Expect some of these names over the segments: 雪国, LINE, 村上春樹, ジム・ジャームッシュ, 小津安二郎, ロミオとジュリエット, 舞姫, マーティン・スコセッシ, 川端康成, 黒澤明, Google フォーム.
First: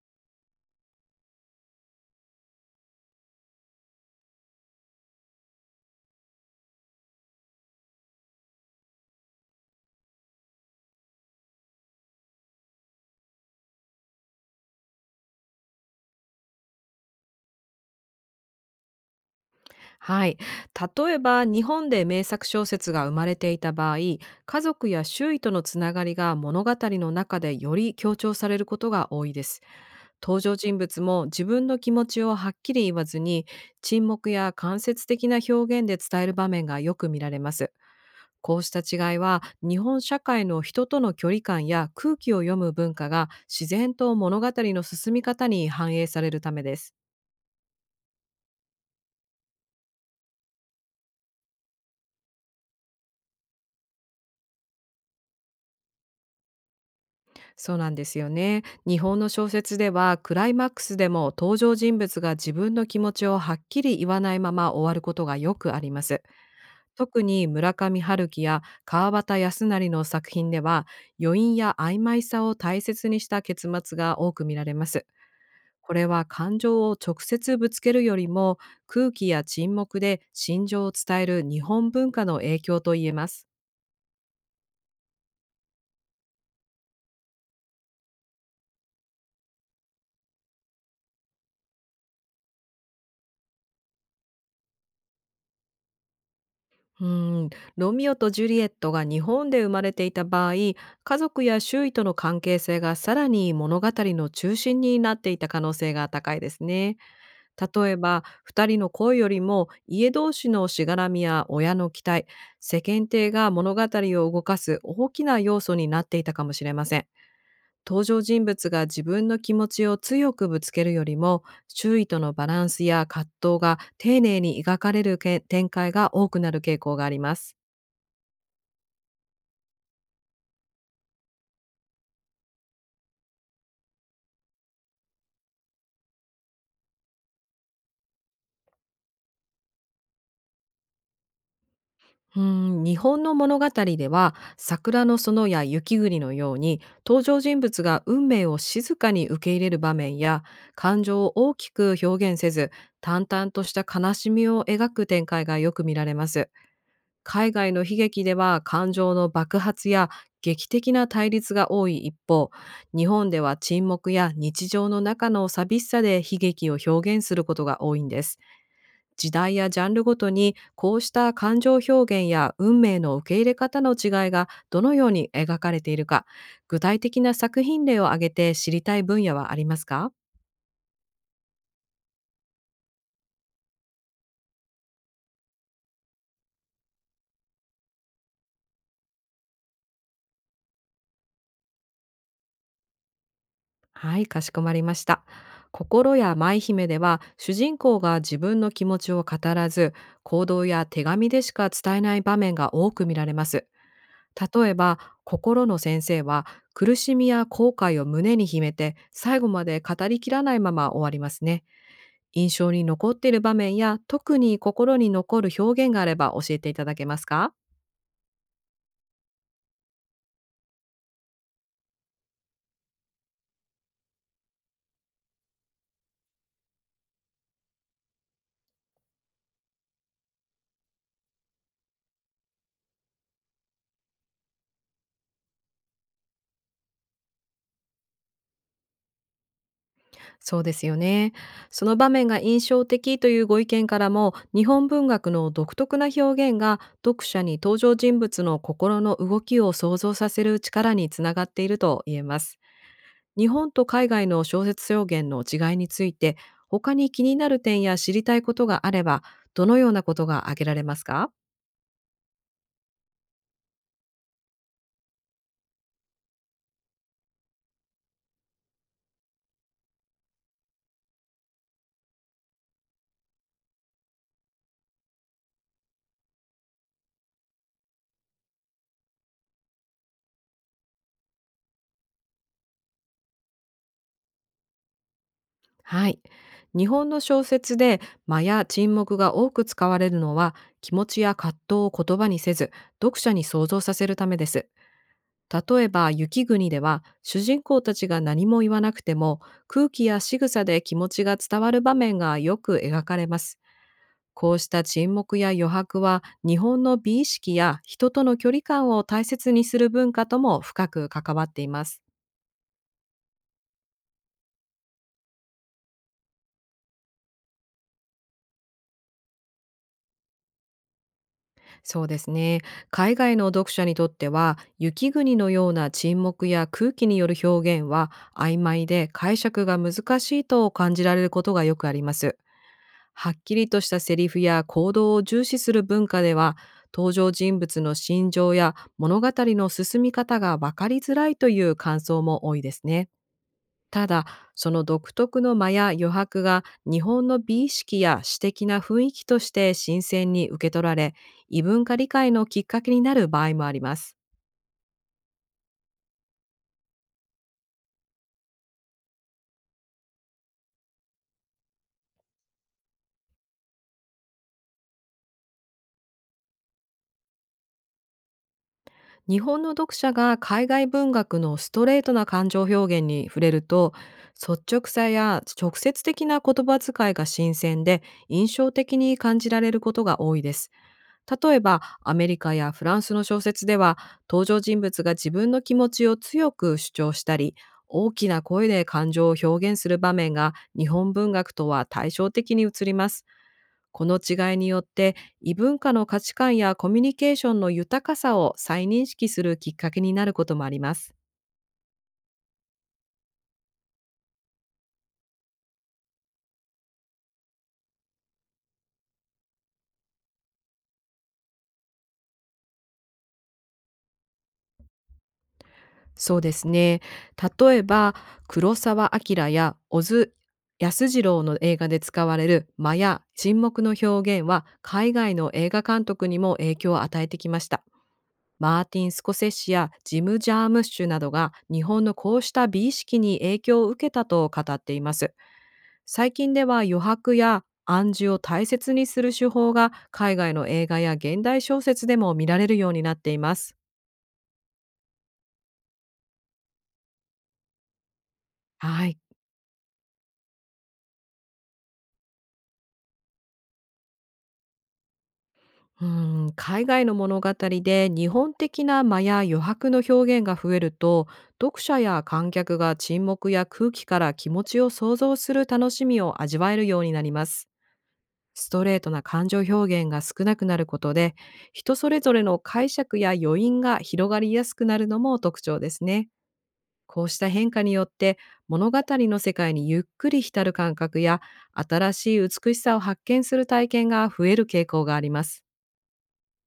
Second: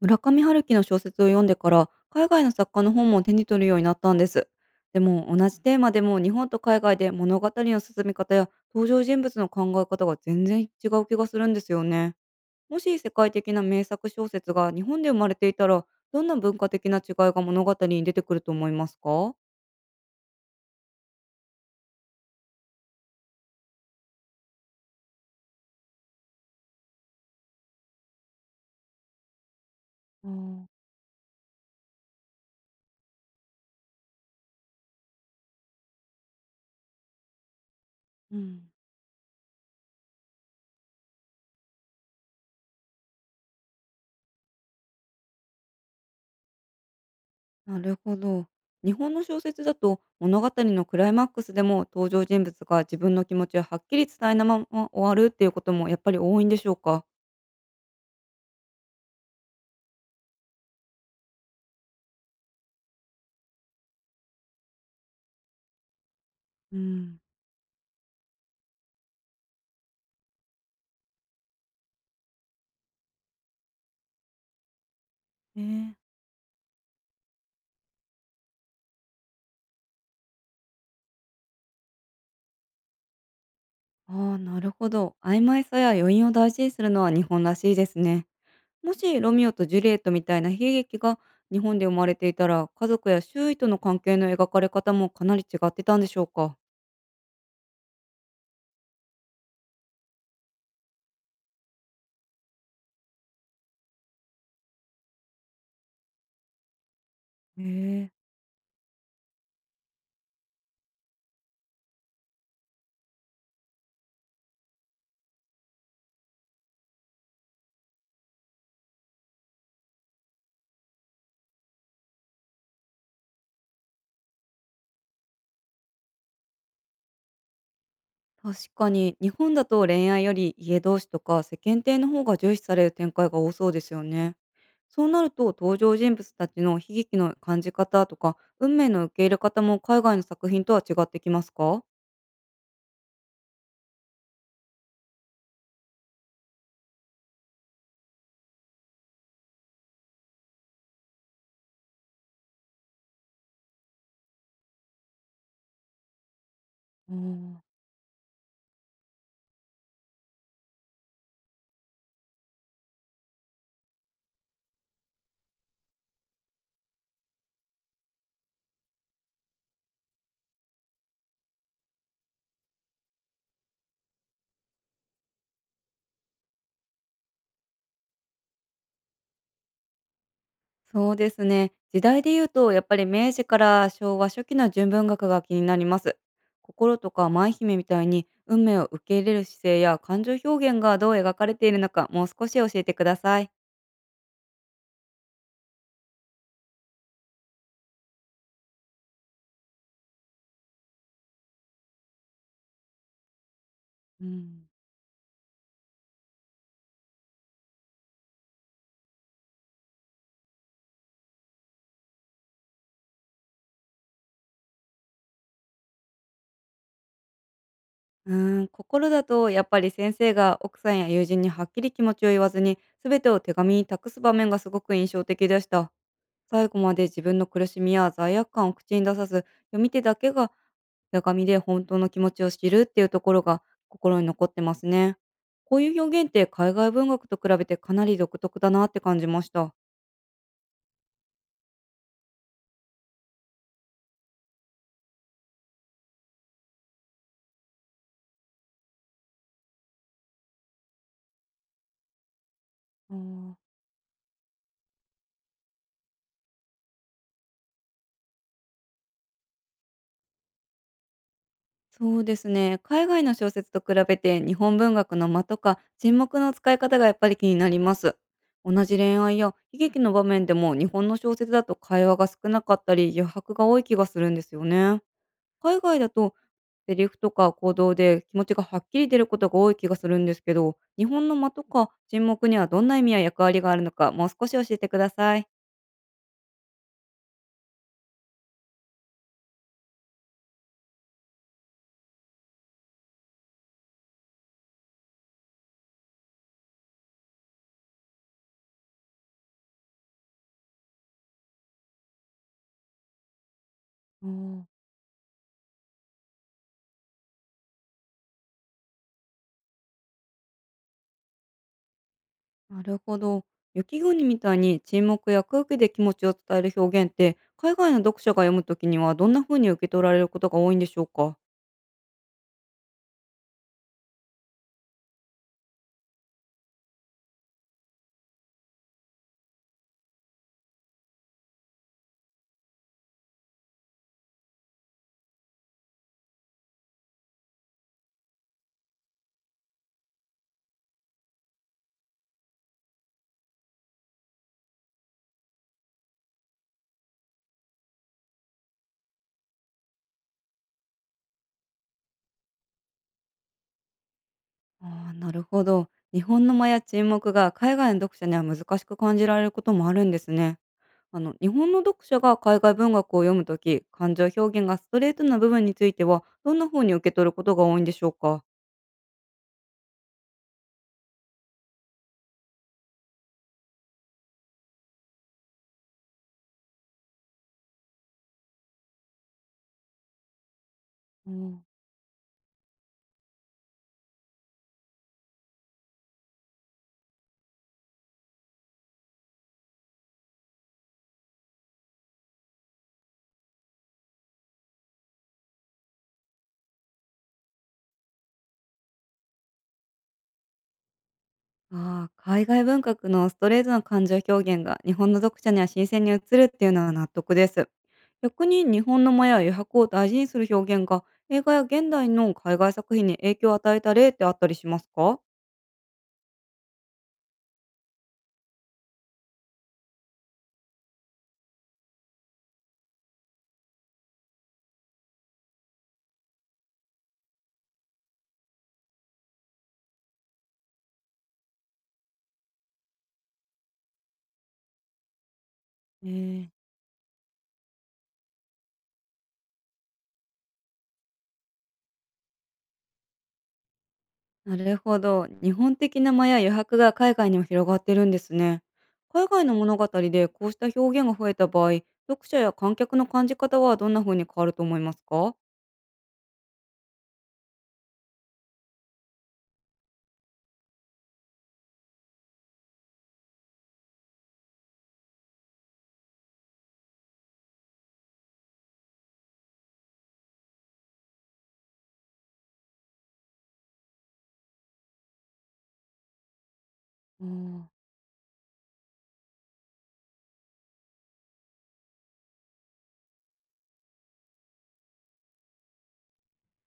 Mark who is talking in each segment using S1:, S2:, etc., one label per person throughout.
S1: 村上春樹の小説を読んでから海外の作家の本も手に取るようになったんです。でも同じテーマでも日本と海外で物語の進み方や登場人物の考え方が全然違う気がするんですよね。もし世界的な名作小説が日本で生まれていたらどんな文化的な違いが物語に出てくると思いますか？
S2: はい。例えば、日本で名作小説が生まれていた場合、家族や周囲とのつながりが物語の中でより強調されることが多いです。
S1: あ
S2: 登場
S1: ー。
S2: 人物も自分の気持ちをはっきり言わずに、沈黙や間接的な表現で伝える場面がよく見られます。
S1: う
S2: こうし
S1: ん。
S2: た違いは、日本社会の人との距離感や空気を読む文化が自然と物語の進み方に反映されるためです。
S1: なるほど。日本の小説だと物語のクライマックスでも登場人物が自分の気持ちをはっきり伝えなまま終わるっていうこともやっぱり多いんでしょうか？
S2: そうなんですよね。日本の小説ではクライマックスでも登場人物が自分の気持ちをはっきり言わないまま終わることがよくあります。
S1: うん、
S2: 特に村上春樹や川端康成の作品では、余韻や曖昧さを大切にした結末が多く見られます。
S1: え
S2: こ
S1: ー、
S2: れは感情を直接ぶつけるよりも、空気や沈黙で心情を伝える日本文化の影響と言えます。
S1: あー、なるほど。曖昧さや余韻を大事にするのは日本らしいですね。もしロミオとジュリエットみたいな悲劇が日本で生まれていたら家族や周囲との関係の描かれ方もかなり違ってたんでしょうか？
S2: うーん、ロミオとジュリエットが日本で生まれていた場合、家族や周囲との関係性がさらに物語の中心になっていた可能性が高いですね。
S1: へ
S2: 例え
S1: え。
S2: ば、二人の恋よりも家同士のしがらみや親の期待、世間体が物語を動かす大きな要素になっていたかもしれません。登場人物が自分の気持ちを強くぶつけるよりも、周囲とのバランスや葛藤が丁寧に描かれるけ展開が多くなる傾向があります。
S1: 確かに、日本だと恋愛より家同士とか世間体の方が重視される展開が多そうですよね。そうなると登場人物たちの悲劇の感じ方とか運命の受け入れ方も海外の作品とは違ってきますか？
S2: う日本の物語では、桜の園や雪国のように登場人物が運命を静かに受け入れる場面や、感情を大きく表現せず淡々とした悲しみを描く展開がよく見られます。
S1: う
S2: 海
S1: ん、お
S2: 外
S1: ー。
S2: の悲劇では感情の爆発や劇的な対立が多い一方、日本では沈黙や日常の中の寂しさで悲劇を表現することが多いんです。時代やジャンルごとに、こうした感情表現や運命の受け入れ方の違いがどのように描かれているか、具体的な作品例を挙げて知りたい分野はありますか？
S1: そうですね。時代で言うと、やっぱり明治から昭和初期の純文学が気になります。心とか舞姫みたいに運命を受け入れる姿勢や感情表現がどう描かれているのか、もう少し教えてください。
S2: はい、かしこまりました。心や舞姫では、主人公が自分の気持ちを語らず、行動や手紙でしか伝えない場面が多く見られます。
S1: うん。
S2: 例えば、心の先生は苦しみや後悔を胸に秘めて、最後まで語りきらないまま終わりますね。印象に残っている場面や、特に心に残る表現があれば教えていただけますか？
S1: うーん、心だとやっぱり先生が奥さんや友人にはっきり気持ちを言わずに全てを手紙に託す場面がすごく印象的でした。最後まで自分の苦しみや罪悪感を口に出さず読み手だけが手紙で本当の気持ちを知るっていうところが心に残ってますね。こういう表現って海外文学と比べてかなり独特だなって感じました。
S2: そうですよね。その場面が印象的というご意見からも、日本文学の独特な表現が読者に登場人物の心の動きを想像させる力につながっていると言えます。
S1: あ
S2: 日
S1: ー。
S2: 本と海外の小説表現の違いについて、他に気になる点や知りたいことがあれば、どのようなことが挙げられますか？
S1: そうですね。海外の小説と比べて日本文学の間とか沈黙の使い方がやっぱり気になります。同じ恋愛や悲劇の場面でも日本の小説だと会話が少なかったり余白が多い気がするんですよね。海外だとセリフとか行動で気持ちがはっきり出ることが多い気がするんですけど、日本の間とか沈黙にはどんな意味や役割があるのかもう少し教えてください。
S2: はい。日本の小説で間や沈黙が多く使われるのは、気持ちや葛藤を言葉にせず読者に想像させるためです。例えば雪国では、主人公たちが何も言わなくても空気や仕草で気持ちが伝わる場面がよく描かれます。
S1: あ
S2: こう
S1: ー、
S2: した沈黙や余白は、日本の美意識や人との距離感を大切にする文化とも深く関わっています。
S1: なるほど。雪国みたいに沈黙や空気で気持ちを伝える表現って海外の読者が読むときにはどんな風に受け取られることが多いんでしょうか？
S2: そうですね。海外の読者にとっては、雪国のような沈黙や空気による表現は、曖昧で解釈が難しいと感じられることがよくあります。はっきりとしたセリフや行動を重視する文化では、登場人物の心情や物語の進み方が分かりづらいという感想も多いですね。ただ、その独特の間や余白が日本の美意識や詩的な雰囲気として新鮮に受け取られ、異文化理解のきっかけになる場合もあります。
S1: ああ、なるほど。日本の間や沈黙が海外の読者には難しく感じられることもあるんですね。日本の読者が海外文学を読むとき感情表現がストレートな部分についてはどんな風に受け取ることが多いんでしょうか？
S2: 日本の読者が海外文学のストレートな感情表現に触れると、率直さや直接的な言葉遣いが新鮮で印象的に感じられることが多いです。例えば、アメリカやフランスの小説では、登場人物が自分の気持ちを強く主張したり、大きな声で感情を表現する場面が日本文学とは対照的に映ります。この違いによって、異文化の価値観やコミュニケーションの豊かさを再認識するきっかけになることもあります。
S1: ああ、海外文学のストレートな感情表現が日本の読者には新鮮に映るっていうのは納得です。逆に日本の間や余白を大事にする表現が映画や現代の海外作品に影響を与えた例ってあったりしますか？
S2: そうですね。例えば、黒澤明や小津安二郎の映画で使われる間や沈黙の表現は、海外の映画監督にも影響を与えてきました。マーティン・スコセッシやジム・ジャームッシュなどが、日本のこうした美意識に影響を受けたと語っています。
S1: え
S2: 最
S1: ー、
S2: 近では、余白や暗示を大切にする手法が海外の映画や現代小説でも見られるようになっています。
S1: なるほど。日本的な間や余白が海外にも広がってるんですね。
S2: はい。
S1: 海外の物語でこうした表現が増えた場合、読者や観客の感じ方はどんな風に変わると思いますか？
S2: う海外の物語で日本的な間や余白の表現が増えると、読者や観客が沈黙や空気から気持ちを想像する楽しみを味わえるようになります。ストレートな感情表現が少なくなることで、人それぞれの解釈や余韻が広がりやすくなるのも特徴ですね。こ
S1: あ
S2: うした
S1: ー。
S2: 変化によって、物語の世界にゆっくり浸る感覚や新しい美しさを発見する体験が増える傾向があります。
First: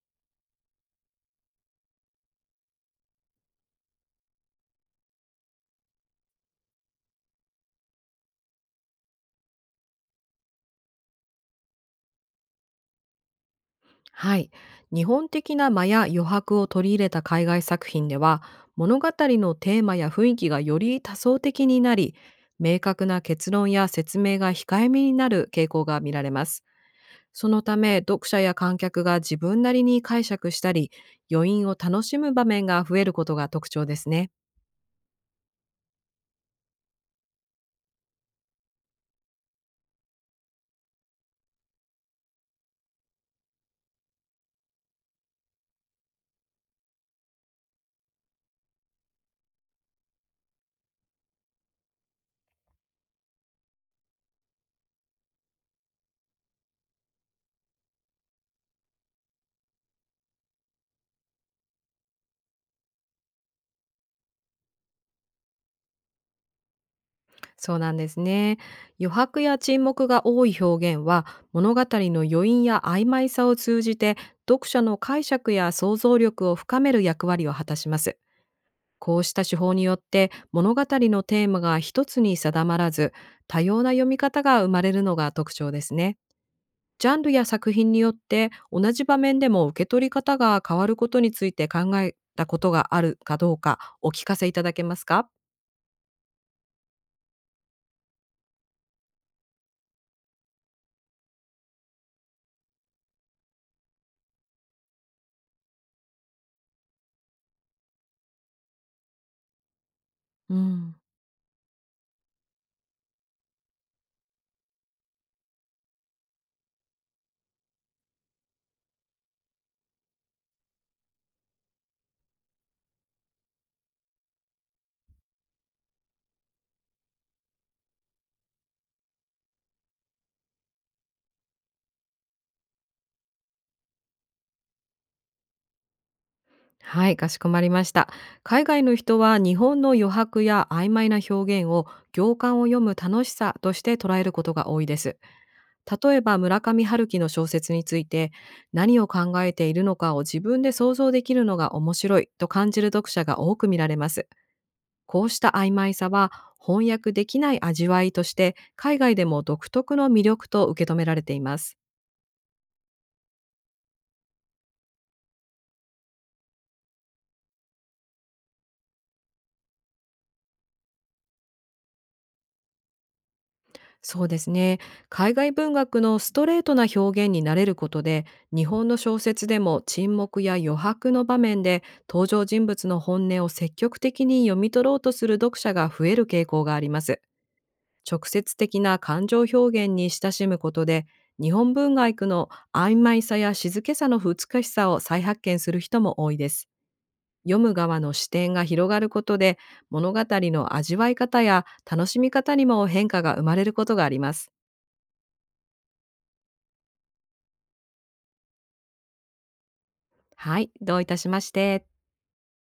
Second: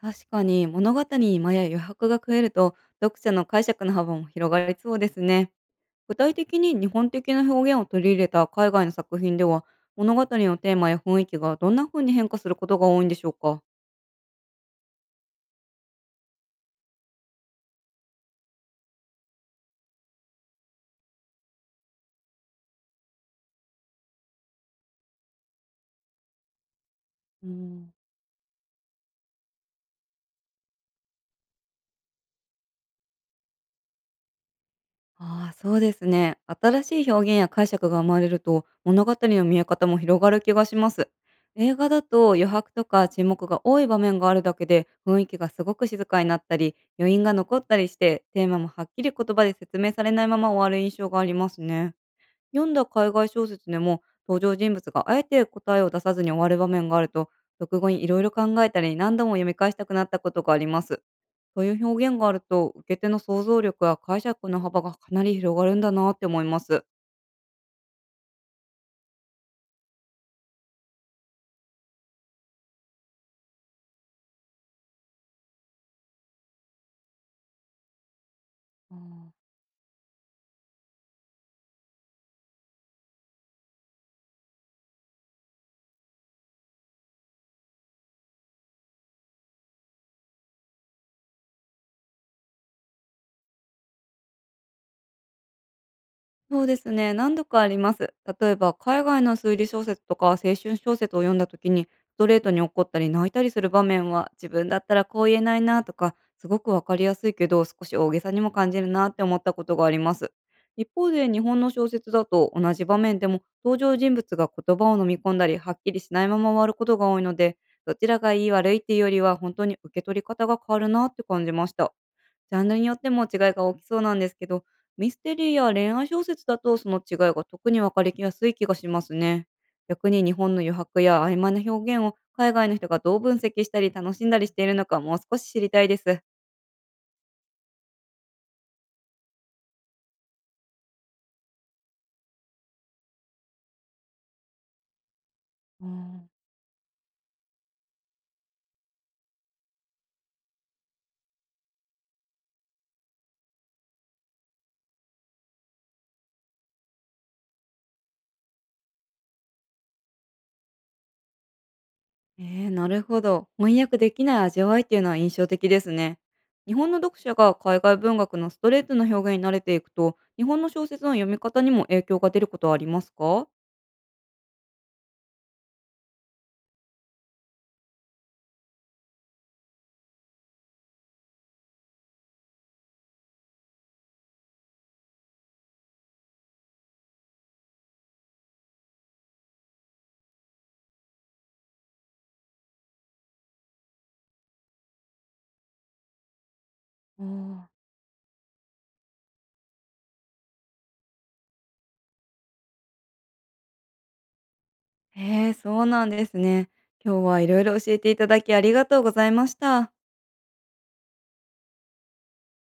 S1: 確かに物語に間や余白が増えると読者の解釈の幅も広がりそうですね。具体的に日本的な表現を取り入れた海外の作品では物語のテーマや雰囲気がどんな風に変化することが多いんでしょうか。
S2: はい。日本的な間や余白を取り入れた海外作品では、物語のテーマや雰囲気がより多層的になり、明確な結論や説明が控えめになる傾向が見られます。
S1: う
S2: そのた
S1: ん。
S2: め、読者や観客が自分なりに解釈したり、余韻を楽しむ場面が増えることが特徴ですね。
S1: ああ、そうですね。新しい表現や解釈が生まれると物語の見え方も広がる気がします。映画だと余白とか沈黙が多い場面があるだけで雰囲気がすごく静かになったり余韻が残ったりしてテーマもはっきり言葉で説明されないまま終わる印象がありますね。読んだ海外小説でも登場人物があえて答えを出さずに終わる場面があると読後にいろいろ考えたり何度も読み返したくなったことがあります。そういう表現があると、受け手の想像力や解釈の幅がかなり広がるんだなって思います。
S2: そうなんですね。余白や沈黙が多い表現は、物語の余韻や曖昧さを通じて読者の解釈や想像力を深める役割を果たします。
S1: あ
S2: こう
S1: ー。
S2: した手法によって、物語のテーマが一つに定まらず、多様な読み方が生まれるのが特徴ですね。ジャンルや作品によって同じ場面でも受け取り方が変わることについて、考えたことがあるかどうかお聞かせいただけますか？
S1: そうですね、何度かあります。例えば、海外の推理小説とか青春小説を読んだ時に、ストレートに怒ったり泣いたりする場面は、自分だったらこう言えないなとか、すごくわかりやすいけど、少し大げさにも感じるなって思ったことがあります。
S2: う
S1: 一
S2: ん。
S1: 方で、日本の小説だと、同じ場面でも登場人物が言葉を飲み込んだり、はっきりしないまま終わることが多いので、どちらがいい悪いっていうよりは、本当に受け取り方が変わるなって感じました。ジャンルによっても違いが大きそうなんですけど、ミステリーや恋愛小説だとその違いが特に分かりやすい気がしますね。逆に日本の余白や曖昧な表現を海外の人がどう分析したり楽しんだりしているのかもう少し知りたいです。
S2: はい、かしこまりました。海外の人は日本の余白や曖昧な表現を、行間を読む楽しさとして捉えることが多いです。
S1: う
S2: 例え
S1: ん、
S2: ば村上春樹の小説について、何を考えているのかを自分で想像できるのが面白いと感じる読者が多く見られます。こうした曖昧さは、翻訳できない味わいとして海外でも独特の魅力と受け止められています。
S1: えー、なるほど。翻訳できない味わいっていうのは印象的ですね。日本の読者が海外文学のストレートな表現に慣れていくと、日本の小説の読み方にも影響が出ることはありますか？
S2: そうですね。海外文学のストレートな表現に慣れることで、日本の小説でも沈黙や余白の場面で登場人物の本音を積極的に読み取ろうとする読者が増える傾向があります。直接的な感情表現に親しむことで、日本文学の曖昧さや静けさの美しさを再発見する人も多いです。
S1: あ
S2: 読
S1: ー。
S2: む側の視点が広がることで、物語の味わい方や楽しみ方にも変化が生まれることがあります。
S1: へえ、そうなんですね。今日はいろいろ教えていただきありがとうございました。
S2: はい、どういたしまして。